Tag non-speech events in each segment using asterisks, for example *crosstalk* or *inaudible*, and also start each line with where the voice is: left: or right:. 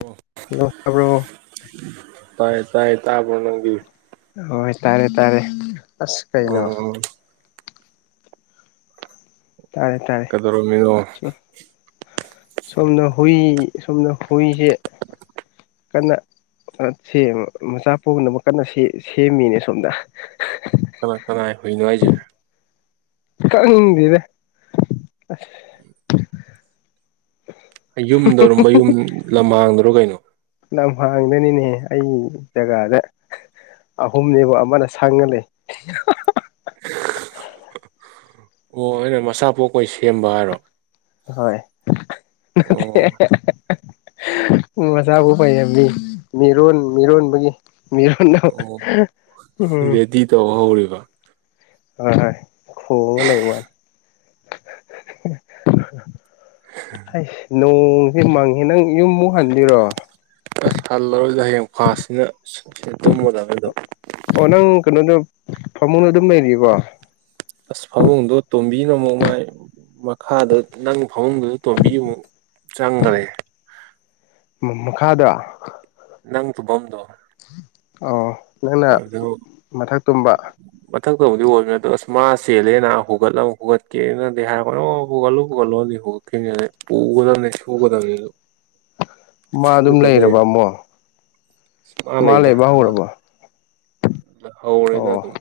right: ꯑꯣ
left: ꯂꯥꯛꯑꯕꯔꯣ
right: ꯇꯥꯏꯥꯏ ꯇꯥꯏ ꯇꯕꯔꯣꯅꯗꯤ
left: ꯍꯣꯏ ꯇꯥꯔꯦ ꯇꯥꯔꯦ ꯑꯁ ꯀꯩꯅꯣ
right: ꯎꯝ
left: ꯇꯥꯔꯦ ꯇꯥꯔꯦ
right: ꯀꯩꯗꯧꯔꯝꯃꯤꯅꯣ
left: ꯁꯣ ꯁꯣꯝꯅ ꯍꯨꯏ ꯁꯣꯝꯅ ꯍꯨꯏꯁꯦ ꯀꯟꯅ ꯁꯦꯝ ꯃꯆꯥ ꯄꯣꯛꯅꯕ ꯀꯟꯅ ꯁꯦꯝꯁꯦꯝꯃꯤꯅꯦ ꯁꯣꯝꯗ
right: ꯀꯅꯥ ꯀꯅꯥꯥꯏ ꯍꯨꯏꯅꯣ ꯍꯥꯏꯁꯦ
left: ꯈꯪꯗꯦꯗꯥ
right: ꯃꯌꯨꯝꯗꯔꯣ ꯃꯌꯨꯝ ꯂꯝꯍꯥꯡꯗꯔꯣ ꯀꯩꯅꯣ
left: ꯂꯝ ꯍꯥꯡꯗꯅꯤꯅꯦ ꯑꯩ ꯖꯒꯥꯗ ꯑꯍꯨꯝꯅꯦꯕ ꯑꯃꯅ ꯁꯪꯉꯥꯂꯩ
right: ꯑ ꯑꯣ ꯍꯥꯏꯔꯣ ꯃꯆꯥꯄꯣꯛꯄꯩ ꯁꯦꯝꯕ ꯍꯥꯏꯔꯣ
left: ꯍꯣꯏ ꯅꯠꯇꯦ
right: ꯑꯣ
left: ꯃꯆꯥꯄꯣꯀꯄꯩꯅꯤ ꯃꯤꯔꯣꯟ ꯃꯤꯔꯣꯟꯕꯒꯤ ꯃꯤꯔꯣꯟ
right: ꯑꯣ
left: ꯎꯝ
right: ꯔꯦꯗꯤ ꯇꯧꯕ ꯍꯧꯔꯤꯕ
left: ꯍꯣꯏ ꯍꯣꯏ ꯈꯣꯡꯉꯒ ꯂꯩꯕ ꯍꯁ ꯅꯣꯡꯁꯦ ꯃꯪꯉꯦ ꯅꯪ ꯌꯨꯝꯃꯨꯛ ꯍꯟꯗꯣꯏꯔꯣ
right: ꯑꯁ ꯍꯜꯂꯔꯣꯏꯗ ꯍꯌꯦꯡ ꯐꯥꯁꯅꯤꯅ ꯁꯤ ꯇꯨꯝꯃꯗꯝꯅꯦ ꯑꯗꯨꯝ
left: ꯑꯣ ꯅꯪ ꯀꯩꯅꯣꯗ ꯐꯃꯨꯡꯗ ꯑꯗꯨꯝ ꯂꯩꯔꯤꯕꯣ
right: ꯑꯁ ꯐꯃꯨꯡꯗꯣ ꯇꯣꯝꯕꯤꯅ ꯃꯣꯡ ꯃꯥꯏ ꯃꯈꯥꯗ ꯅꯪ ꯐꯃꯨꯡꯗꯨꯗ ꯇꯣꯝꯕꯤ ꯑꯃꯨꯛ ꯆꯪꯒ꯭ꯔꯦ
left: ꯃ ꯃꯈꯥꯗ
right: ꯅꯪ ꯇꯨꯝꯐꯝꯗꯣ
left: ꯑꯧ ꯅꯪꯅ
right: ꯑꯗꯨ
left: ꯃꯊꯛ ꯇꯨꯝꯕ
right: ꯃꯊꯛꯇꯕꯨꯗꯤ ꯑꯣꯏꯕꯅꯦ ꯑꯗꯣ ꯑꯁ ꯃꯥ ꯆꯦꯜꯂꯦꯅ ꯍꯨꯒꯠꯂ ꯍꯨꯒꯠꯀꯦꯅꯗꯤ ꯍꯥꯏꯔꯛ ꯑꯣ ꯍꯨꯒꯠꯂꯨ ꯍꯨꯒꯠꯂꯣꯅꯤ ꯑꯩꯅꯅꯦ ꯄꯨꯒꯗꯕꯅꯤ ꯐꯨꯒꯗꯕꯅꯤꯅ
left: ꯃꯥ ꯑꯗꯨꯝ ꯂꯩꯔꯕ ꯑꯃꯨꯛ
right: *unintelligible* ꯃꯥ ꯂꯩꯗꯥ
left: ꯂꯩꯕ ꯍꯧꯔꯕꯣ
right: ꯍꯧꯔꯦꯗ
left: ꯑꯣ
right: ꯑꯗꯨꯝ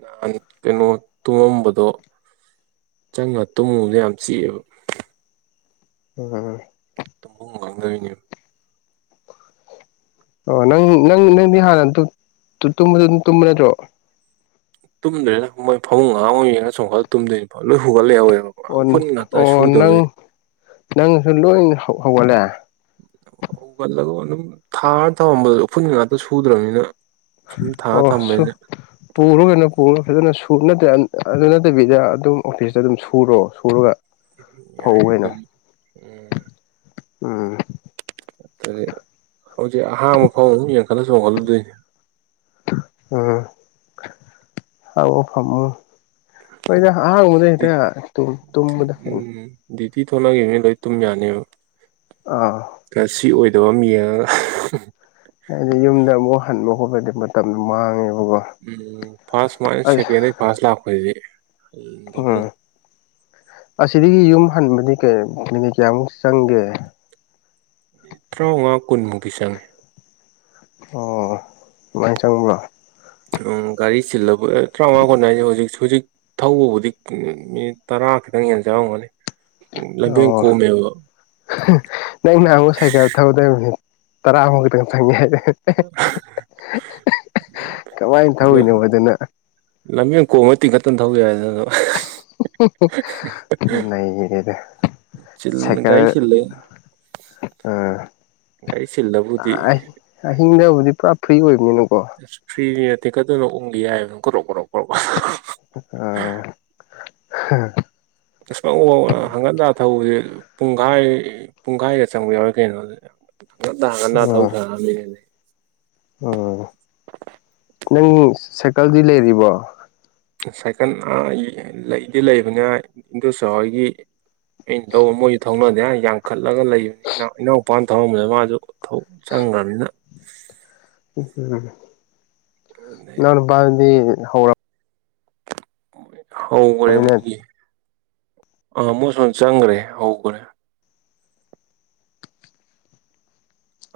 right: ꯅꯍꯥꯟ ꯀꯩꯅꯣ ꯇꯨꯝꯃꯝꯕꯗꯣ ꯆꯪꯉ ꯇꯨꯝꯃꯨꯕꯗ ꯌꯥꯝ ꯆꯤꯛꯑꯦꯕ
left: *unintelligible*
right: ꯇꯨꯝꯕꯝ ꯈꯪꯗꯣꯏꯅꯦ
left: ꯑꯣ ꯅꯪ ꯅꯪ ꯅꯪꯗꯤ ꯍꯥꯟꯅ ꯇꯨ ꯇꯨꯝꯕꯗ ꯑꯗꯨꯝ ꯇꯨꯝꯕ ꯅꯠꯇ꯭ꯔꯣ
right: ꯇꯨꯝꯗꯦꯗ ꯃꯣꯏ ꯐꯃꯨꯡ ꯑꯍꯥꯡꯕ ꯌꯦꯡꯉꯥ ꯆꯣꯡꯈꯠꯂ ꯇꯨꯝꯗꯣꯏꯅꯤ ꯂꯣꯏ ꯍꯨꯒꯠ ꯂꯩꯍꯧꯋꯦꯕ
left: ꯑꯣꯟ
right: ꯎꯐꯨꯟ ꯉꯥꯛꯇ
left: ꯑꯣ ꯅꯪ
right: ꯁꯨꯗꯕꯩ
left: ꯅꯪꯁꯨ ꯂꯣꯏ ꯍꯨꯒꯠꯂꯦ
right: ꯍꯨꯒꯠꯂꯒ ꯑꯗꯨꯝ ꯊꯥꯔ ꯊꯝꯃꯝꯕꯗꯣ ꯎꯐꯨꯟ ꯉꯥꯛꯇ ꯁꯨꯗ꯭ꯔꯕꯅꯤꯅ ꯁꯨꯝ ꯊꯥꯔ
left: ꯑꯣꯁꯨ
right: ꯊꯝꯕꯅꯤꯅ
left: ꯄꯨꯔꯣ ꯀꯩꯅꯣ ꯄꯨꯔ ꯐꯖꯅ ꯁꯨ ꯅꯠꯇ꯭ꯔ ꯑꯗꯨ ꯅꯠꯇꯕꯤꯗ ꯑꯗꯨꯝ ꯑꯣꯐꯤꯁꯇ ꯑꯗꯨꯝ ꯁꯨꯔꯣ ꯁꯨꯔꯒ ꯐꯧ
right: ꯌꯥꯏ ꯑꯗꯨ
left: ꯀꯩꯅꯣ
right: ꯎꯝ
left: ꯎꯝ
right: ꯀꯔꯤ ꯍꯧꯖꯤꯛ ꯑꯍꯥꯡꯕ ꯐꯥꯎ ꯑꯗꯨꯝ ꯌꯦꯡꯈꯠꯂ ꯆꯣꯡꯈꯠꯂꯨꯗꯣꯏꯅꯤ
left: ꯎꯝ ꯍꯥꯡꯕ ꯐꯃꯨꯡ ꯍꯣꯏꯗ ꯑꯍꯥꯡꯕꯗ ꯍꯦꯛꯇ ꯇꯨ ꯇꯨꯝꯃꯨꯗ
right: ꯎꯝ ꯗ꯭ꯌꯨꯇꯤ ꯊꯣꯛꯂꯛꯈꯤꯕꯅꯤ ꯂꯣꯏ ꯇꯨꯝ ꯌꯥꯅꯤꯕ
left: ꯑꯥ
right: ꯀꯁꯤ ꯑꯣꯏꯗꯕ ꯑꯃ ꯌꯦꯡꯉꯒ
left: ꯍꯥꯏꯗꯤ ꯌꯨꯝꯗ ꯑꯃꯨꯛ ꯍꯟꯕ ꯈꯣꯠꯄꯗ ꯃꯇꯝꯗꯣ ꯃꯥꯡꯉꯦꯕꯀꯣ
right: ꯎꯝ ꯐꯥꯔꯁ ꯁꯨꯃꯥꯏꯅ
left: ꯑꯁ
right: ꯁꯦꯀꯦꯟꯗꯩ ꯐꯥꯔꯁ ꯂꯥꯛꯄꯖꯤꯗꯤ
left: ꯎꯝ
right: *unintelligible*
left: ꯑꯁꯤꯗꯒꯤ ꯌꯨꯝ ꯍꯟꯕꯗꯤ ꯀꯩ ꯃꯤꯅꯤꯠ ꯀꯌꯥꯃꯨꯛ ꯆꯪꯒꯦ
right: ꯇꯔꯥꯃꯉꯥ ꯀꯨꯟꯃꯨꯛꯇꯤ ꯆꯪꯉꯦ
left: ꯑꯣ ꯑꯗꯨꯃꯥꯏ ꯆꯪꯕ꯭ꯔꯥ
right: ꯎꯝ ꯒꯥꯔꯤ ꯆꯤꯜꯂꯕ ꯇꯔꯥꯃꯉꯥ ꯀꯨꯟ ꯍꯥꯏꯖꯦ ꯍꯧꯖꯤꯛ ꯍꯧꯖꯤꯛ ꯊꯧꯕꯕꯨꯗꯤ ꯃꯤꯅꯤꯠ ꯇꯔꯥ ꯈꯤꯇꯪ ꯍꯦꯟꯅ ꯆꯪꯉꯝꯒꯅꯤ ꯂꯝꯕꯦꯟ
left: ꯑꯣ
right: ꯀꯣꯝꯃꯦꯕ
left: ꯅꯪ ꯅꯍꯥꯟꯃꯨꯛ ꯁꯥꯏꯀꯜ ꯊꯧꯕꯗ ꯃꯤꯅꯤꯠ ꯇꯔꯥꯃꯨꯛ ꯈꯛꯇꯪ ꯆꯪꯒꯦ ꯍꯥꯏꯗꯥꯏ ꯀꯃꯥꯏ ꯊꯧꯋꯤꯅꯣꯕ ꯑꯗꯨꯅ
right: ꯂꯝꯕꯦꯟ ꯀꯣꯝꯃ ꯇꯤꯡꯈꯠꯇꯅ ꯊꯧ ꯌꯥꯏꯗ ꯑꯗꯨꯝ
left: ꯅꯩꯔꯦꯗ ꯁꯥꯏꯀꯜ
right: ꯒꯥꯔꯤ ꯆꯤꯜꯂꯦ
left: ꯑꯥ
right: ꯒꯥꯔꯤ ꯆꯤꯜꯂꯕꯨꯗꯤ
left: ꯑꯥꯏ ꯑꯍꯤꯡꯗꯕꯨꯗꯤ ꯄꯨꯔꯥ ꯐ꯭ꯔꯤ ꯑꯣꯏꯕꯅꯤꯅꯀꯣ
right: ꯑꯁ ꯐ꯭ꯔꯤꯗꯤ ꯇꯦꯀꯠꯇꯅꯥ ꯎꯪꯒꯤ ꯌꯥꯏꯕ ꯀꯔꯣꯛ ꯀꯔꯣꯛ ꯀꯔꯣꯛ
left: ꯑ *unintelligible*
right: *unintelligible* ꯍꯪꯒꯠ ꯍꯟꯗꯥ ꯊꯧꯕꯖꯤ ꯄꯨꯡꯒꯥꯏ ꯄꯨꯡꯒꯥꯏꯒ ꯆꯪꯕ ꯌꯥꯎꯋꯤ ꯀꯩꯅꯣ ꯑꯗꯨꯗꯤ ꯍꯡꯒꯠꯗꯥ ꯍꯡꯒꯠꯗ ꯊꯧ *unintelligible*
left: ꯑꯣ ꯅꯪ ꯁꯥꯏꯀꯜꯗꯤ ꯂꯩꯔꯤꯕꯣ
right: ꯁꯥꯏꯀꯜ ꯑꯥ ꯂꯩꯗꯤ ꯂꯩꯕꯅꯦ *unintelligible* ꯏꯟꯗꯣꯝꯆꯥ ꯍꯣꯏꯒꯤ ꯑꯩꯅ ꯂꯧ ꯃꯣꯏꯖꯨ ꯊꯧꯅꯗꯦ ꯍꯥꯏ ꯌꯥꯡꯈꯠꯂꯒ ꯂꯩꯕꯅꯤ ꯏꯅꯥꯎꯄꯥꯅ *unintelligible* ꯃꯥꯖꯨ ꯊꯧ ꯆꯪꯒ꯭ꯔꯕꯅꯤꯅ
left: ꯎꯝ
right: ꯑꯗꯩ
left: ꯅꯅꯥꯎꯅꯨꯄꯥ ꯗꯨꯗꯤ ꯍꯧꯔ
right: ꯍꯧꯒ꯭ꯔꯦ
left: ꯍꯧꯔꯕꯅꯤꯅ
right: ꯃꯣꯏꯒꯤ ꯑꯥ ꯃꯣꯏꯁꯣꯟ ꯆꯪꯒ꯭ꯔꯦ ꯍꯧꯒ꯭ꯔꯦ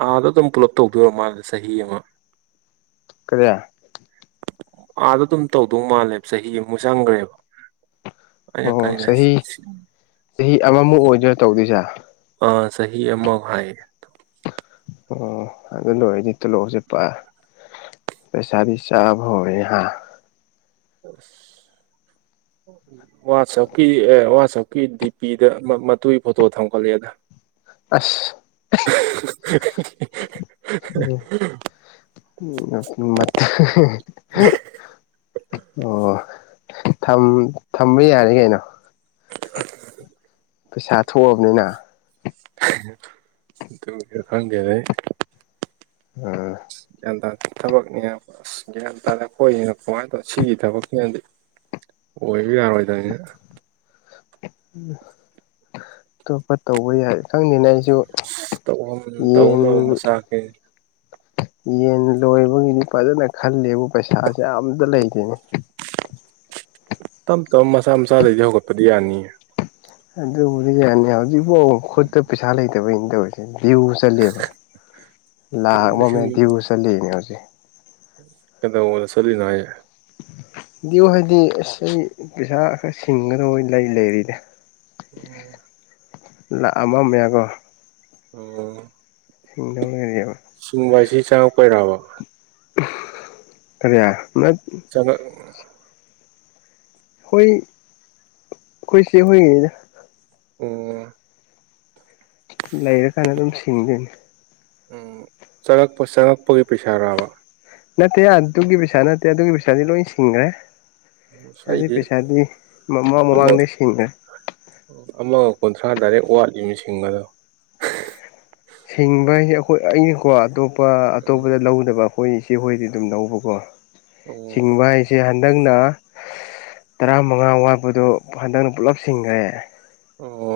right: ꯑꯥꯗ ꯑꯗꯨꯝ ꯄꯨꯂꯞ ꯇꯧꯗꯣꯏꯑꯣꯏꯔ ꯃꯜꯂꯦ ꯆꯍꯤ ꯑꯃ
left: ꯀꯔꯤ
right: ꯑꯥꯗ ꯑꯗꯨꯝ ꯇꯧꯗꯧ ꯃꯥꯜꯂꯦꯕ ꯆꯍꯤ ꯑꯃꯨ ꯆꯪꯒ꯭ꯔꯦꯕ
left: ꯑꯣ ꯆꯍꯤ ꯆꯍꯤ ꯑꯃꯃꯨꯛ ꯑꯣꯏꯗꯣꯏꯔꯥ ꯇꯧꯗꯣꯏꯁꯦ
right: ꯑ ꯆꯍꯤ ꯑꯃꯧ ꯍꯥꯏꯌꯦ
left: ꯑꯣ ꯑꯗꯨ ꯂꯣꯏꯔꯗꯤ ꯇꯣꯂꯣꯞꯁꯦ ꯄ ꯄꯩꯁꯥꯕꯤ ꯆꯥꯕ ꯍꯧꯔꯦ ꯍ
right: *unintelligible* ꯋꯥꯆꯞꯀꯤ ꯑꯦ ꯋꯥꯆꯞꯀꯤ ꯗꯤꯄꯤꯗ ꯃ ꯃꯇꯨꯒꯤ ꯐꯣꯇꯣ ꯊꯝꯀꯠꯂꯛꯑꯦꯗ
left: ꯑꯁ *unintelligible* ꯊꯝ ꯊꯝꯕ ꯌꯥꯔꯦ ꯀꯩꯅꯣ
right: *unintelligible*
left: ꯄꯩꯁꯥ ꯊꯣꯑꯕꯅꯤꯅ
right: *unintelligible*
left: ꯎꯝ
right: ꯒꯌ꯭ꯥꯟ ꯇꯥꯗꯦ ꯊꯕꯛꯅꯦꯑ ꯑꯁ ꯒ꯭ꯌꯥꯟ ꯇꯥꯗꯦ ꯈꯣꯏꯖꯤꯅ ꯀꯃꯥꯏꯅ ꯇꯧ ꯁꯤꯒꯤ ꯊꯕꯛꯁꯤꯅꯗꯤ ꯑꯣꯏꯌꯨ ꯌꯥꯔꯣꯏꯗꯕꯅꯤꯅ
left: ꯑꯇꯣꯞꯄ ꯇꯧꯕ ꯌꯥꯏ ꯈꯪꯗꯦꯅ ꯑꯩꯖꯨ
right: ꯇꯧꯐꯝ
left: ꯌꯦꯟ
right: ꯇꯧꯅꯕ ꯃꯆꯥꯛꯁꯦ
left: ꯌꯦꯟ ꯂꯣꯏꯕꯒꯤꯅꯤ ꯐꯖꯅ ꯈꯜꯂꯦꯕꯨ ꯄꯩꯁꯥꯖꯦ ꯑꯝꯇ ꯂꯩꯇꯦꯅꯦ
right: ꯇꯞ ꯇꯞꯅ ꯃꯆꯥ ꯃꯆꯥꯗꯩꯗꯤ ꯍꯧꯒꯠꯄꯗꯤ ꯌꯥꯅꯤꯌꯦ
left: ꯑꯗꯨꯕꯨꯗꯤ ꯌꯥꯅꯤ ꯍꯧꯖꯤꯛꯕꯧ ꯈꯨꯠꯇ ꯄꯩꯁꯥ ꯂꯩꯇꯕꯩꯅꯤ ꯇꯧꯔꯤꯁꯦ ꯗꯤꯎ ꯆꯠꯂꯤꯌꯦꯕ ꯂꯥꯛ ꯑꯃ ꯃꯌꯥ
right: ꯂꯤꯁꯤꯡ
left: ꯗꯤꯎ ꯆꯠꯂꯤꯅꯦ ꯍꯧꯖꯤꯛ
right: ꯀꯩꯗꯧꯕꯗ ꯆꯠꯂꯤꯅꯣ ꯍꯥꯏꯖꯦ
left: ꯗꯤꯎ ꯍꯥꯏꯗꯤ ꯑꯁ ꯑꯩ ꯄꯩꯁꯥ ꯈꯔ ꯁꯤꯡꯒꯗ ꯂꯩ ꯂꯩꯔꯤꯅꯦ
right: ꯑꯣ
left: ꯂꯥꯛ ꯑꯃ ꯃꯌꯥꯀꯣ
right: ꯑꯣ
left: ꯁꯤꯡꯗꯧ ꯂꯩꯔꯦꯕ
right: ꯁꯤꯡꯕ ꯍꯥꯏꯁꯤ ꯆꯪꯉꯛꯄꯩꯔꯕ
left: ꯎꯝ ꯀꯔꯤ ꯅꯠ
right: ꯆꯪꯉꯛ
left: ꯍꯣꯏ ꯑꯩꯈꯣꯏ ꯆꯦ ꯍꯣꯏꯒꯤꯅꯤꯗ
right: ꯎꯝ
left: ꯂꯩꯔ ꯀꯥꯟꯗ ꯑꯗꯨꯝ ꯁꯤꯡꯗꯣꯏꯅꯤ
right: ꯎꯝ ꯆꯪꯉꯛꯄ ꯆꯪꯉꯛꯄꯒꯤ ꯄꯩꯁꯥꯔꯕ
left: ꯅꯠꯇꯦ ꯑꯗꯨꯒꯤ ꯄꯩꯁꯥ ꯅꯠꯇꯦ ꯑꯗꯨꯒꯤ ꯄꯩꯁꯥꯗꯤ ꯂꯣꯏ ꯁꯤꯡꯒ꯭ꯔꯦ
right: ꯑꯁ
left: ꯑꯗꯨꯏ
right: ꯑꯩꯗꯤ
left: ꯄꯩꯁꯥꯗꯤ ꯃꯃꯥꯡ
right: ꯑꯃ
left: ꯃꯃꯥꯡꯗꯒꯤ ꯁꯤꯡꯒ꯭ꯔꯦ
right: ꯑꯃꯒ ꯀꯨꯟꯊ꯭ꯔꯥ ꯗꯥꯏꯔꯦꯛ ꯋꯥꯠꯂꯤꯅꯦ ꯁꯤꯡꯒꯗꯕ
left: ꯁꯤꯡꯕ ꯍꯥꯏꯁꯦ ꯑꯩꯈꯣꯏ ꯑꯩꯒꯤꯀꯣ ꯑꯇꯣꯞꯄ ꯑꯇꯣꯞꯄꯗ ꯂꯧꯗꯕ ꯑꯈꯣꯏ ꯆꯦ ꯍꯣꯏꯗꯩ ꯑꯗꯨꯝ ꯂꯧꯕꯀꯣ
right: ꯑꯣ
left: ꯁꯤꯡꯕ ꯍꯥꯏ ꯖꯦ ꯍꯟꯗꯛꯅ ꯇꯔꯥ ꯃꯉꯥ ꯋꯥꯠꯄꯗꯣ ꯍꯟꯗꯛꯅ ꯄꯨꯂꯞ ꯁꯤꯡꯒ꯭ꯔꯦ
right: ꯑꯣ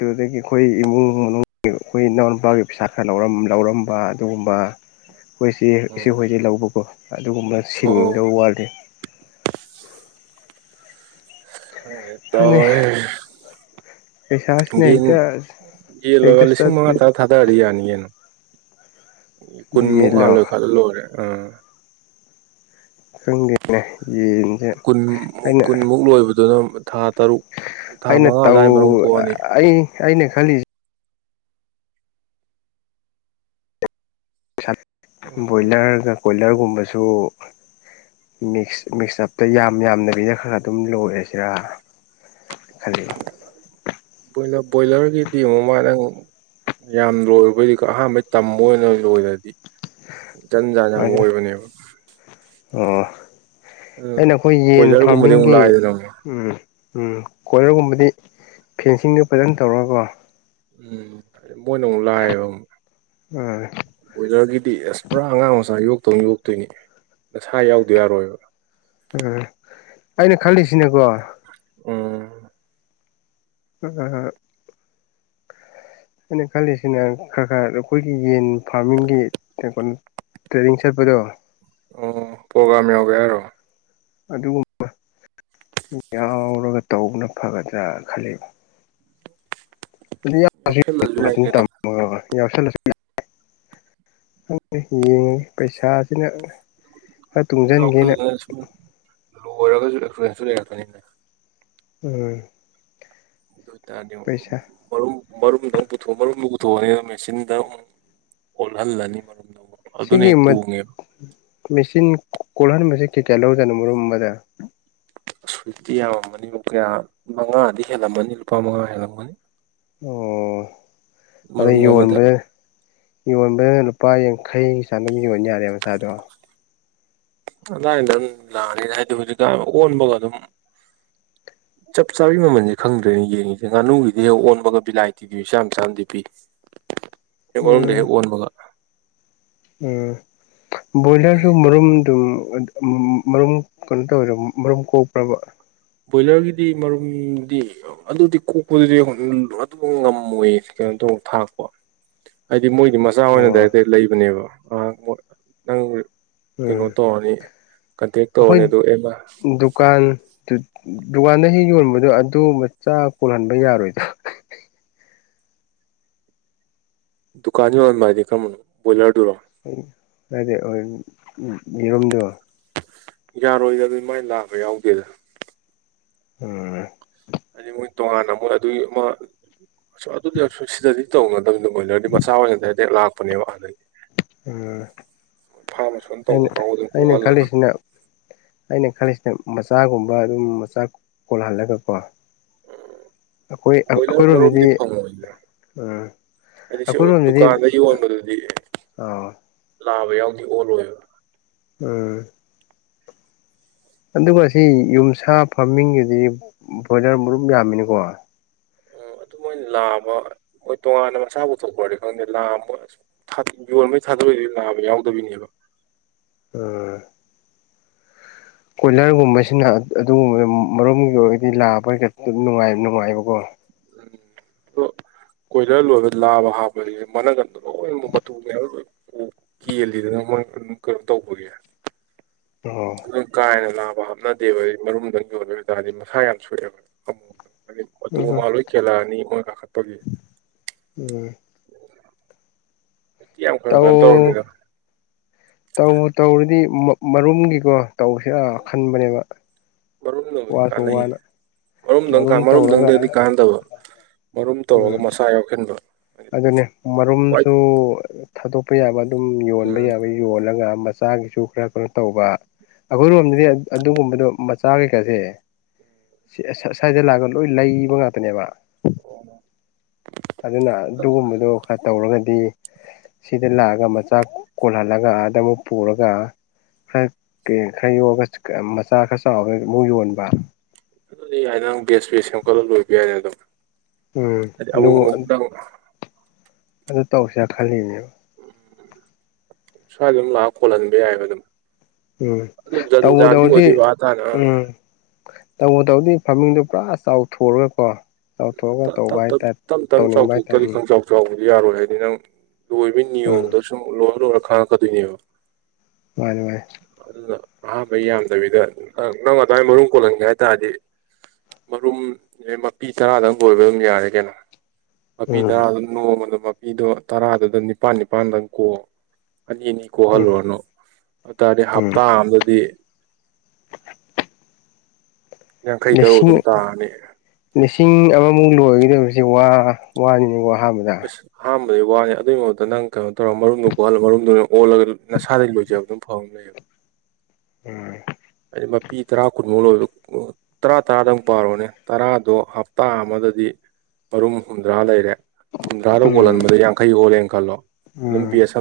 left: ꯑꯗꯨꯗꯒꯤ ꯑꯩꯈꯣꯏ ꯏꯃꯨꯡ ꯃꯅꯨꯡꯒꯤ ꯑꯩꯈꯣꯏ ꯏꯅꯥꯎꯅꯨꯄꯥꯒꯤ ꯄꯩꯁꯥ ꯈꯔ ꯂꯧꯔꯝ ꯂꯧꯔꯝꯕ ꯑꯗꯨꯒꯨꯝꯕ ꯑꯩꯈꯣꯏ ꯆꯦ ꯏꯆꯦ
right: ꯑꯣ
left: ꯍꯣꯏꯗꯩ ꯂꯧꯕꯀꯣ ꯑꯗꯨꯒꯨꯝꯕ
right: ꯑꯣ
left: ꯁꯤꯡꯗꯧ ꯋꯥꯠꯂꯤ
right: ꯈꯪꯗꯔ꯭ꯦꯗ
left: ꯈꯪꯗꯦ
right: ꯇꯧꯔꯦ
left: ꯄꯩꯁꯥꯁꯤꯅ
right: ꯌꯦꯟ
left: ꯍꯦꯛꯇ
right: ꯌꯦꯟ ꯂꯣꯏꯕ
left: ꯍꯦꯛꯇ
right: ꯂꯤꯁꯤꯡ
left: ꯆꯠꯂꯤ
right: ꯃꯉꯥ ꯇꯔꯥ ꯊꯥꯗꯔꯗꯤ ꯌꯥꯅꯤ ꯀꯩꯅꯣ ꯀꯨꯟꯃꯨꯛ
left: ꯌꯦꯟꯂꯣ
right: ꯍꯥꯟꯅ ꯂꯣꯏꯈꯠꯂ ꯂꯣꯏꯔꯦ ꯑꯥ
left: ꯈꯪꯗꯦꯅꯦ ꯌꯦꯟꯁꯦ
right: ꯀꯨꯟ
left: ꯑꯩꯅ
right: ꯀꯨꯟꯃꯨꯛ ꯂꯣꯏꯕ ꯑꯗꯨꯝ ꯊꯥ ꯇꯔꯨꯛ ꯊꯥ ꯃꯉꯥ ꯑꯗꯨꯋꯥꯏ ꯃꯔꯨꯝ ꯀꯣꯛꯑꯅꯤ
left: ꯑꯩꯅꯦ ꯈꯜꯂꯤ
right: ꯎꯝ
left: ꯕꯣꯏꯂꯔꯒ ꯀꯣꯏꯂꯔꯒꯨꯝꯕꯁꯨ ꯃꯤꯛꯁ ꯃꯤꯛꯁ ꯑꯞꯇ ꯌꯥꯝ ꯌꯥꯝꯗꯕꯤꯗ ꯈꯔ ꯑꯗꯨꯝ ꯂꯣꯏꯔꯁꯤꯔꯥ ꯈꯜꯂꯤꯕ
right: ꯕꯣꯏꯂꯔꯒꯤꯗꯤ ꯑꯃꯨꯛ ꯃꯥ ꯅꯪ ꯌꯥꯝ ꯂꯣꯏꯕꯣꯏꯗꯤ ꯑꯍꯥꯟꯕꯩ ꯇꯝꯕ ꯑꯣꯏꯅ ꯂꯣꯏꯔꯗꯤ ꯖꯟ ꯖꯥꯟ ꯌꯥꯝ
left: ꯑꯗꯨꯃꯥꯏꯅ
right: ꯑꯣꯏꯕꯅꯦꯕ
left: ꯑꯣ
right: ꯑꯗꯨꯅ
left: ꯑꯩꯅ ꯑꯩꯈꯣꯏ ꯌꯦꯟ
right: ꯀꯣꯏꯂꯔꯒꯨꯝꯕꯗꯤ ꯑꯃꯨꯛ
left: ꯐꯥꯔꯃꯤꯡꯒꯤ
right: ꯂꯥꯏꯗꯅ ꯑꯃꯨꯛ
left: ꯎꯝ ꯎꯝ ꯀꯣꯂꯔꯒꯨꯝꯕꯗꯤ ꯐꯦꯟꯁꯤꯡꯗꯣ ꯐꯖꯅ ꯇꯧꯔꯒꯀꯣ
right: ꯎꯝ ꯃꯣꯏꯅ ꯑꯃꯨꯛ ꯂꯥꯛꯑꯌꯦꯕ ꯑꯃꯨꯛ
left: ꯎꯝ
right: ꯕꯣꯏꯂꯔꯒꯤꯗꯤ ꯑꯁ ꯄꯨꯔꯥ ꯑꯉꯥꯡ ꯃꯆꯥ ꯌꯣꯛꯇꯧꯅ ꯌꯣꯛꯇꯣꯏꯅꯤ ꯅꯁꯥ ꯌꯥꯎꯗ ꯌꯥꯔꯣꯏꯕ
left: ꯎꯝ ꯑꯩꯅ ꯈꯜꯂꯤꯁꯤꯅꯦꯀꯣ
right: ꯎꯝ
left: ꯎꯝ ꯑꯩꯅ ꯈꯜꯂꯤꯁꯤꯅ ꯈꯔ ꯈꯔ ꯑꯩꯈꯣꯏꯒꯤ ꯌꯦꯟ ꯐꯥꯔꯃꯤꯡꯒꯤ ꯀ ꯀꯣ ꯇ꯭ꯔꯦꯅꯤꯡꯡ ꯁꯦꯠꯄꯗꯣ
right: ꯑꯣ ꯄ꯭ꯔꯣꯒꯥꯝ ꯌꯥꯎꯒꯦ ꯌꯥꯔꯣ
left: ꯑꯗꯨꯒꯨꯝꯕ ꯌꯥꯎꯔꯒ ꯇꯧꯕꯅ ꯐꯒꯗ꯭ꯔꯥ ꯈꯜꯂꯤꯕ
right: ꯌꯥꯎꯁꯜꯂꯁꯨ ꯌꯥꯏ
left: ꯑꯗꯨ
right: ꯀꯩꯅꯣ
left: ꯌꯥꯝꯃꯦ ꯌꯥꯎꯁꯜꯂꯁꯨ ꯌꯦꯡꯉꯦ ꯄꯩꯁꯥꯁꯤꯅ ꯈꯔ
right: ꯑꯗꯨꯝ
left: ꯇꯨꯡꯁꯤꯟꯒꯦꯅ
right: ꯌꯥꯎꯈꯠꯂꯒꯅ ꯁꯨꯝ ꯂꯣꯏꯔꯒꯁꯨ ꯑꯦꯛꯐꯦꯟꯁꯁꯨ ꯂꯩꯔꯛꯄꯅꯤꯅ
left: ꯎꯝ
right: ꯗꯤ
left: ꯄꯩꯁꯥ
right: ꯃꯔꯨꯝ ꯃꯔꯔꯨꯝꯗ ꯄꯨꯊ ꯃꯔꯔꯨꯝꯗ ꯄꯨꯊꯣꯛꯅꯤ ꯃꯦꯆꯤꯟꯗ ꯑꯣꯜꯍꯜꯂꯅꯤ ꯃꯔꯝ ꯅ
left: ꯁꯤꯒꯤ ꯃꯦꯆꯤꯟ ꯀꯣꯜꯍꯟꯕꯕꯁꯤꯦ ꯀꯩ ꯀꯌꯥ ꯂꯧꯗꯅꯣ ꯃꯔꯨꯝ ꯑꯃꯗ
right: ꯑ ꯁꯨꯏꯠꯇꯤ ꯌꯥꯝꯝꯃꯅꯤ ꯀꯌꯥ ꯃꯉꯥꯗꯤ ꯍꯦꯜꯂꯝꯃꯅꯤ ꯂꯨꯄꯥ ꯃꯉꯥ ꯍꯦꯜꯂꯝꯃꯅꯤ
left: ꯑꯣ ꯑꯗ
right: ꯃꯔꯨꯝ ꯑꯃꯗ
left: ꯌꯣꯟꯕ ꯌꯣꯟꯕꯗꯅ ꯂꯨꯄꯥ ꯌꯥꯡꯈꯩꯒꯤ ꯆꯥ ꯑꯗꯨꯝ ꯌꯣꯟ ꯌꯥꯔꯦꯕ ꯃꯆꯥꯗꯣ
right: ꯑꯗꯨꯥꯏꯅꯗ ꯑꯗꯨꯝ ꯂꯥꯛꯑꯅꯤꯅ ꯍꯥꯏꯗꯤ ꯍꯧꯖꯤꯛꯀ ꯑꯣꯟꯕꯒ ꯑꯗꯨꯝ ꯆꯞ ꯆꯥꯕꯤꯒꯤ ꯃꯃꯜꯁꯦ ꯈꯪꯗ꯭ꯔꯦꯅꯦ ꯌꯦꯡꯉꯤꯁꯦ ꯉꯥꯅꯨꯒꯤꯗꯤ ꯍꯦꯛ ꯑꯣꯟꯕꯒ ꯕꯤꯂꯥꯏꯇꯤꯒꯤ ꯃꯤꯆꯥꯥ ꯆꯥꯅꯗꯤ ꯄꯤ ꯍꯦꯛ ꯋꯥꯔꯝꯗ
left: ꯎꯝ
right: ꯍꯦꯛ ꯑꯣꯟꯕꯒ
left: ꯎꯝ ꯕꯣꯏꯂꯔꯁꯨ
right: ꯑꯗꯩ
left: ꯃꯔꯨꯝ ꯑꯗꯨꯝ ꯃꯔꯨꯝ ꯀꯩꯅꯣ ꯇꯧꯋꯦꯗ ꯃꯔꯨꯝ ꯀꯣꯛꯄ꯭ꯔꯕ
right: ꯕꯣꯏꯂꯔꯒꯤꯗꯤ ꯃꯔꯨꯝꯗꯤ ꯑꯗꯨꯗꯤ ꯀꯣꯛꯄꯗꯨꯗꯤ ꯑꯗꯨꯃꯛ ꯉꯝꯃꯣꯏ ꯀꯩꯅꯣ ꯇ ꯊꯥꯛꯄ ꯍꯥꯏꯗꯤ ꯃꯣꯏꯗꯤ ꯃꯆꯥ ꯑꯣꯏꯅ
left: ꯑꯣ
right: ꯗꯥꯏꯦꯛ ꯂꯩꯕꯅꯦꯕ ꯑ ꯅꯪ ꯀꯩꯅꯣ
left: ꯎꯝ
right: ꯇꯧꯔꯅꯤ ꯀꯟꯇꯦꯛ ꯇꯧꯔꯅꯤ
left: ꯑꯩꯈꯣꯏ
right: ꯑꯗꯨ ꯑꯦꯃ
left: ꯗꯨꯀꯥꯟ ꯗꯨꯀꯥꯟꯗ ꯍꯦꯛ ꯌꯣꯟꯕꯗꯣ ꯑꯗꯨ ꯃꯆꯥ ꯀꯣꯜꯍꯟꯕ ꯌꯥꯔꯣꯏꯗ꯭ꯔꯥ
right: ꯗꯨꯀꯥꯟ ꯌꯣꯟꯣꯟꯕ ꯍꯥꯏꯗꯤ ꯀꯔꯝꯕꯅꯣ ꯕꯣꯏꯂꯔꯗꯨꯔꯣ
left: ꯍꯥꯏꯗꯤ ꯌꯦꯔꯣꯝꯗꯣ
right: ꯌꯥꯔꯣꯏꯗꯕ ꯃꯥꯏ ꯂꯥꯛꯕ ꯌꯥꯎꯗꯦꯗ
left: ꯎꯝ
right: ꯑꯗꯩ ꯃꯣꯏ ꯇꯣꯉꯥꯟꯅ ꯃꯣꯏ ꯑꯗꯨꯏ ꯑꯃ ꯑ ꯑꯗꯨꯗꯤ ꯁꯤꯗꯗꯤ ꯇꯧꯅꯗꯕꯗ ꯣꯏꯂꯔꯗꯤ ꯃꯆꯥ ꯑꯣꯏꯅ ꯍꯦ ꯍꯦꯛ ꯂꯥꯛꯄꯅꯦꯕ ꯍꯥꯟꯅꯗꯤ
left: ꯎꯝ
right: ꯑꯁꯣꯟ
left: ꯑꯩꯅ
right: ꯇꯧꯕ ꯀꯥꯡꯕꯨꯗꯨꯅ
left: ꯑꯩꯅ
right: ꯀꯣꯛꯍꯜꯂꯒ
left: ꯈꯜꯂꯤꯁꯤꯅ ꯑꯩꯅ ꯈꯜꯂꯤꯁꯤꯅ ꯃꯆꯥꯒꯨꯝꯕ ꯑꯗꯨꯝ ꯃꯆꯥ ꯀꯣꯜꯍꯜꯂꯒꯀꯣ
right: ꯑꯣ
left: ꯑꯩꯈꯣꯏ
right: ꯕꯣꯏꯂꯔ ꯃꯔꯣꯝꯗꯤ
left: ꯑꯩꯈꯣꯏꯔꯣꯝꯗꯗꯤ
right: ꯐꯪꯉꯣꯏꯗ ꯍꯥꯏꯗꯤ ꯗꯨꯀꯥꯟꯗ ꯏ ꯌꯣꯟꯕꯗꯨꯗꯤ ꯑꯦ
left: ꯑꯣ
right: ꯂꯥꯕ ꯌꯥꯎꯗꯤ ꯑꯣꯔꯣꯏꯕ
left: ꯎꯝ ꯑꯗꯨꯒ ꯁꯤ ꯌꯨꯝꯁꯥ ꯐꯥꯔꯃꯤꯡꯒꯤꯗꯤ ꯕꯣꯏꯂꯔ ꯃꯔꯨꯞ ꯌꯥꯝꯃꯤꯅꯤꯀꯣ
right: ꯑꯗꯨ ꯃꯣꯏꯅ ꯂꯥꯑꯕ ꯃꯣꯏ ꯇꯣꯉꯥꯟꯅ ꯃꯁꯥ ꯄꯨꯊꯣꯛꯄ꯭ꯔꯗꯤ ꯈꯪꯗꯦ ꯂꯥꯣꯏ ꯑ ꯌꯣꯟꯕꯉꯩ ꯊꯥꯗꯣꯔꯛꯏꯗꯣꯏ ꯅꯥꯕ ꯌꯥꯎꯗꯕꯅꯦꯕ
left: ꯎꯝ ꯀꯣꯏꯂꯔꯒꯨꯝꯕꯁꯤꯅ ꯑꯗꯨꯒꯨꯝꯕ ꯃꯔꯣꯝꯒꯤ ꯑꯣꯏꯔꯗꯤ ꯂꯥꯕ ꯅꯨꯡꯉꯥꯏꯕꯀꯣ
right: ꯎꯝ ꯑꯗꯣ ꯀꯣꯏꯗ ꯂꯣꯏꯕ ꯂꯥꯕ ꯍꯥꯞꯄꯦ ꯃꯅꯒꯟꯗꯣ ꯂꯣꯏꯅꯃꯛ ꯃꯇꯨ ꯃꯌꯥꯝꯕ ꯂꯣꯏ ꯀꯦꯜꯂꯤꯗꯅꯪ ꯃꯣꯏ ꯀꯩꯅꯣ ꯇꯧꯕꯒꯤꯦ
left: ꯍ ꯍꯣ
right: ꯑꯗꯨ ꯀꯥꯏꯅ ꯂꯥꯕ ꯍꯥꯞꯅꯗꯦꯕ ꯃꯔꯨꯝꯗꯪ ꯌꯣꯜꯂꯦꯕꯇꯥꯥꯔꯗꯤ ꯃꯁꯥ ꯌꯥꯝ ꯁꯣꯛꯑꯦꯕ ꯑꯃꯨꯛ ꯍꯥꯏꯗꯤ ꯃꯇꯨ
left: ꯎꯝ
right: ꯑꯃ ꯂꯣꯏ ꯀꯦꯜꯂꯛꯑꯅꯤ ꯃꯣꯏ ꯀꯥꯈꯠꯄꯒꯤ
left: ꯎꯝ
right: ꯌꯥꯝꯒ ꯇꯧꯔꯗꯣ
left: ꯇꯧ ꯇꯧꯔꯗꯤ ꯃꯔꯨꯝꯒꯤꯀꯣ ꯇꯧꯁꯤ ꯈꯟꯕꯅꯦꯕ
right: ꯃꯔꯨꯝꯗꯕꯨꯗꯤ
left: ꯋꯥꯁꯨ
right: ꯀꯥꯟꯅꯩ
left: ꯋꯥꯅ
right: ꯃꯔꯨꯝꯗꯪ
left: ꯃꯔꯨꯝ ꯇꯧꯔꯒ
right: ꯃꯔꯨꯝꯗꯪꯗꯗꯤ ꯀꯥꯟꯅꯗꯕ ꯃꯔꯨꯝ ꯇꯧꯔꯒ
left: ꯎꯝ
right: ꯃꯁꯥ ꯌꯥꯎꯁꯤꯟꯕ
left: ꯑꯗꯨꯅꯦ ꯃꯔꯨꯝꯁꯨ ꯊꯥꯗꯣꯛꯄ ꯌꯥꯕ ꯑꯗꯨꯝ ꯌꯣꯟꯕ
right: ꯎꯝ
left: ꯌꯥꯕ ꯌꯣꯜꯂꯒ ꯃꯆꯥꯒꯤꯁꯨ ꯈꯔ ꯀꯩꯅꯣ ꯇꯧꯕ ꯑꯩꯈꯣꯏꯔꯣꯝꯗꯗꯤ ꯑꯗꯨꯒꯨꯝꯕꯗꯣ ꯃꯆꯥ ꯀꯩꯀꯥꯁꯦ ꯁ ꯁ꯭ꯏꯗ ꯂꯥꯛꯑꯒ ꯂꯣꯏ ꯂꯩꯕ ꯉꯥꯛꯇꯅꯦꯕ ꯑꯗꯨꯅ ꯑꯗꯨꯒꯨꯝꯕꯗꯨꯣ ꯈꯔ ꯇꯧꯔꯒꯗꯤ ꯁꯤꯗ ꯂꯥꯛꯑꯒ ꯃꯆꯥ ꯀꯣꯜꯍꯜꯂꯒꯗ ꯑꯃꯨꯛ ꯄꯨꯔꯒ ꯈꯔ ꯈꯔ ꯌꯣꯛꯂꯒ ꯃꯆꯥ ꯈꯔ ꯆꯥꯎꯔꯒ ꯑꯃꯨꯛ ꯌꯣꯟꯕ
right: ꯑꯗꯨꯗꯤ ꯌꯥꯏ ꯅꯪ ꯕꯦꯁ ꯕꯦꯁ ꯁꯦꯝꯒꯠꯂ ꯂꯣꯏꯕ ꯌꯥꯏꯅꯦ ꯑꯗꯨꯝ
left: ꯎꯝ
right: ꯍꯥꯏꯗꯤ ꯑꯃꯨꯛ
left: ꯑꯗꯨ
right: ꯑꯃꯨꯛꯛꯇꯪ
left: ꯑꯗꯨ ꯇꯧꯁꯦꯥ ꯈꯜꯂꯤꯅꯦꯕ
right: ꯎꯝ ꯁ꯭ꯋꯥꯏ ꯑꯗꯨꯝ ꯂꯥꯛ ꯈꯣꯜꯍꯟꯕ ꯌꯥꯏꯑꯕ ꯑꯗꯨꯝ
left: ꯎꯝ
right: ꯑꯗꯨ ꯑꯗꯨ
left: ꯇꯧꯕꯨ ꯇꯧꯔꯗꯤ
right: ꯟꯖꯥꯗꯕꯗꯤ ꯋꯥꯇꯥꯅ
left: ꯇꯧꯕꯣ ꯇꯧꯗꯤ ꯐꯥꯃꯤꯡꯗꯨꯣ ꯄꯨꯔꯥ ꯆꯥꯎꯊꯣꯔꯒꯀꯣ ꯍꯥꯏꯇꯥꯔꯦ
right: ꯆꯥꯎꯊꯣꯛꯇꯔꯤ
left: ꯎꯝ
right: ꯈꯪ ꯆꯥꯎ ꯆꯥꯎꯕꯗꯤ ꯌꯥꯔꯣꯏ ꯍꯥꯏꯗꯤ ꯅꯪ ꯂꯣꯏꯕ
left: ꯎꯝ
right: ꯅꯤꯌꯣꯝꯗ ꯁꯨꯝ ꯂꯣꯏꯔ ꯂꯣꯏꯔ ꯈꯪꯉꯛꯀꯗꯣꯏꯅꯦꯕ
left: ꯃꯥꯅꯦ ꯃꯥꯅꯦ
right: ꯑꯗꯨꯅ ꯑꯍꯥꯥꯟꯕ ꯌꯥꯝꯗꯕꯤꯗꯪ ꯅꯪ ꯑꯗꯨꯋꯥꯏ ꯃꯔꯨꯝ ꯀꯣꯜꯍꯟꯒꯦ ꯍꯥꯏ ꯇꯥꯔꯗꯤ ꯃꯔꯨꯝ ꯃꯄꯤ ꯇꯔꯥꯗꯪ ꯀꯣꯏꯕ ꯑꯗꯨꯝ ꯌꯥꯔꯦ ꯀꯩꯅꯣ ꯃꯄꯤ
left: ꯎꯝ
right: ꯇꯔꯥ ꯑꯗꯨꯝ ꯅꯣꯡꯃꯗ ꯃꯄꯤꯗꯣ ꯇꯔꯥꯗꯨꯗꯪ ꯅꯤꯄꯥꯜ ꯅꯤꯄꯥꯜꯗꯪ ꯀꯣꯛ ꯑꯅꯤ ꯑꯅꯤ
left: ꯎꯝ
right: ꯀꯣꯛꯍꯜꯂꯨꯔꯅꯨ ꯑꯗꯨ ꯇꯔꯗꯤ
left: ꯎꯝ
right: ꯍꯞꯇꯥ ꯑꯝꯗꯗꯤ ꯌꯥꯡꯈꯩ ꯇꯔꯨꯛ ꯑꯗꯨꯝ
left: ꯁꯤꯡ
right: ꯇꯥꯔꯅꯤ
left: ꯂꯤꯁꯤꯡ ꯑꯃꯃꯨꯛ ꯂꯣꯏꯒꯗꯁꯦ ꯋꯥ ꯋꯥꯅꯤꯅꯤꯀꯣ ꯑꯍꯥꯟꯕꯗ
right: ꯑꯍꯥꯟꯕꯗꯩ ꯋꯥꯅꯤ ꯑꯗꯨꯒꯤ ꯃꯍꯨꯠꯇ ꯅꯪ ꯀꯩꯅꯣ ꯇꯧꯔꯒ ꯃꯔꯨꯝꯗꯨꯣ ꯀꯣꯜ ꯃꯔꯨꯝꯗꯨ ꯅꯪ ꯑꯣꯜꯂꯒ ꯅꯁꯥꯗꯒꯤ ꯂꯣꯏꯖꯕ ꯑꯗꯨꯝ ꯐꯕ ꯂꯩꯌꯦꯕ
left: ꯎꯝ
right: ꯍꯥꯏꯗꯤ ꯃꯄꯤ ꯇꯔꯥ ꯀꯨꯟꯃꯨꯛ ꯂꯣꯏꯕ ꯇꯔꯥ ꯇꯔꯥꯗꯪꯨꯛ ꯄꯥꯔꯣꯅꯦ ꯇꯔꯥꯗꯣ ꯍꯞꯇꯥ ꯑꯃꯗꯗꯤ ꯃꯔꯔꯨꯝ ꯍꯨꯝꯗ꯭ꯔꯥ ꯂꯩꯔꯦ ꯍꯨꯝꯗ꯭ꯔꯥꯗ ꯀꯣꯜꯍꯟꯕꯗ ꯌꯥꯡꯈꯩ ꯍꯣꯜꯂꯦꯅ ꯈꯜꯂꯣ ꯑꯗꯨꯝ
left: ꯎꯝ
right: ꯕꯤꯁ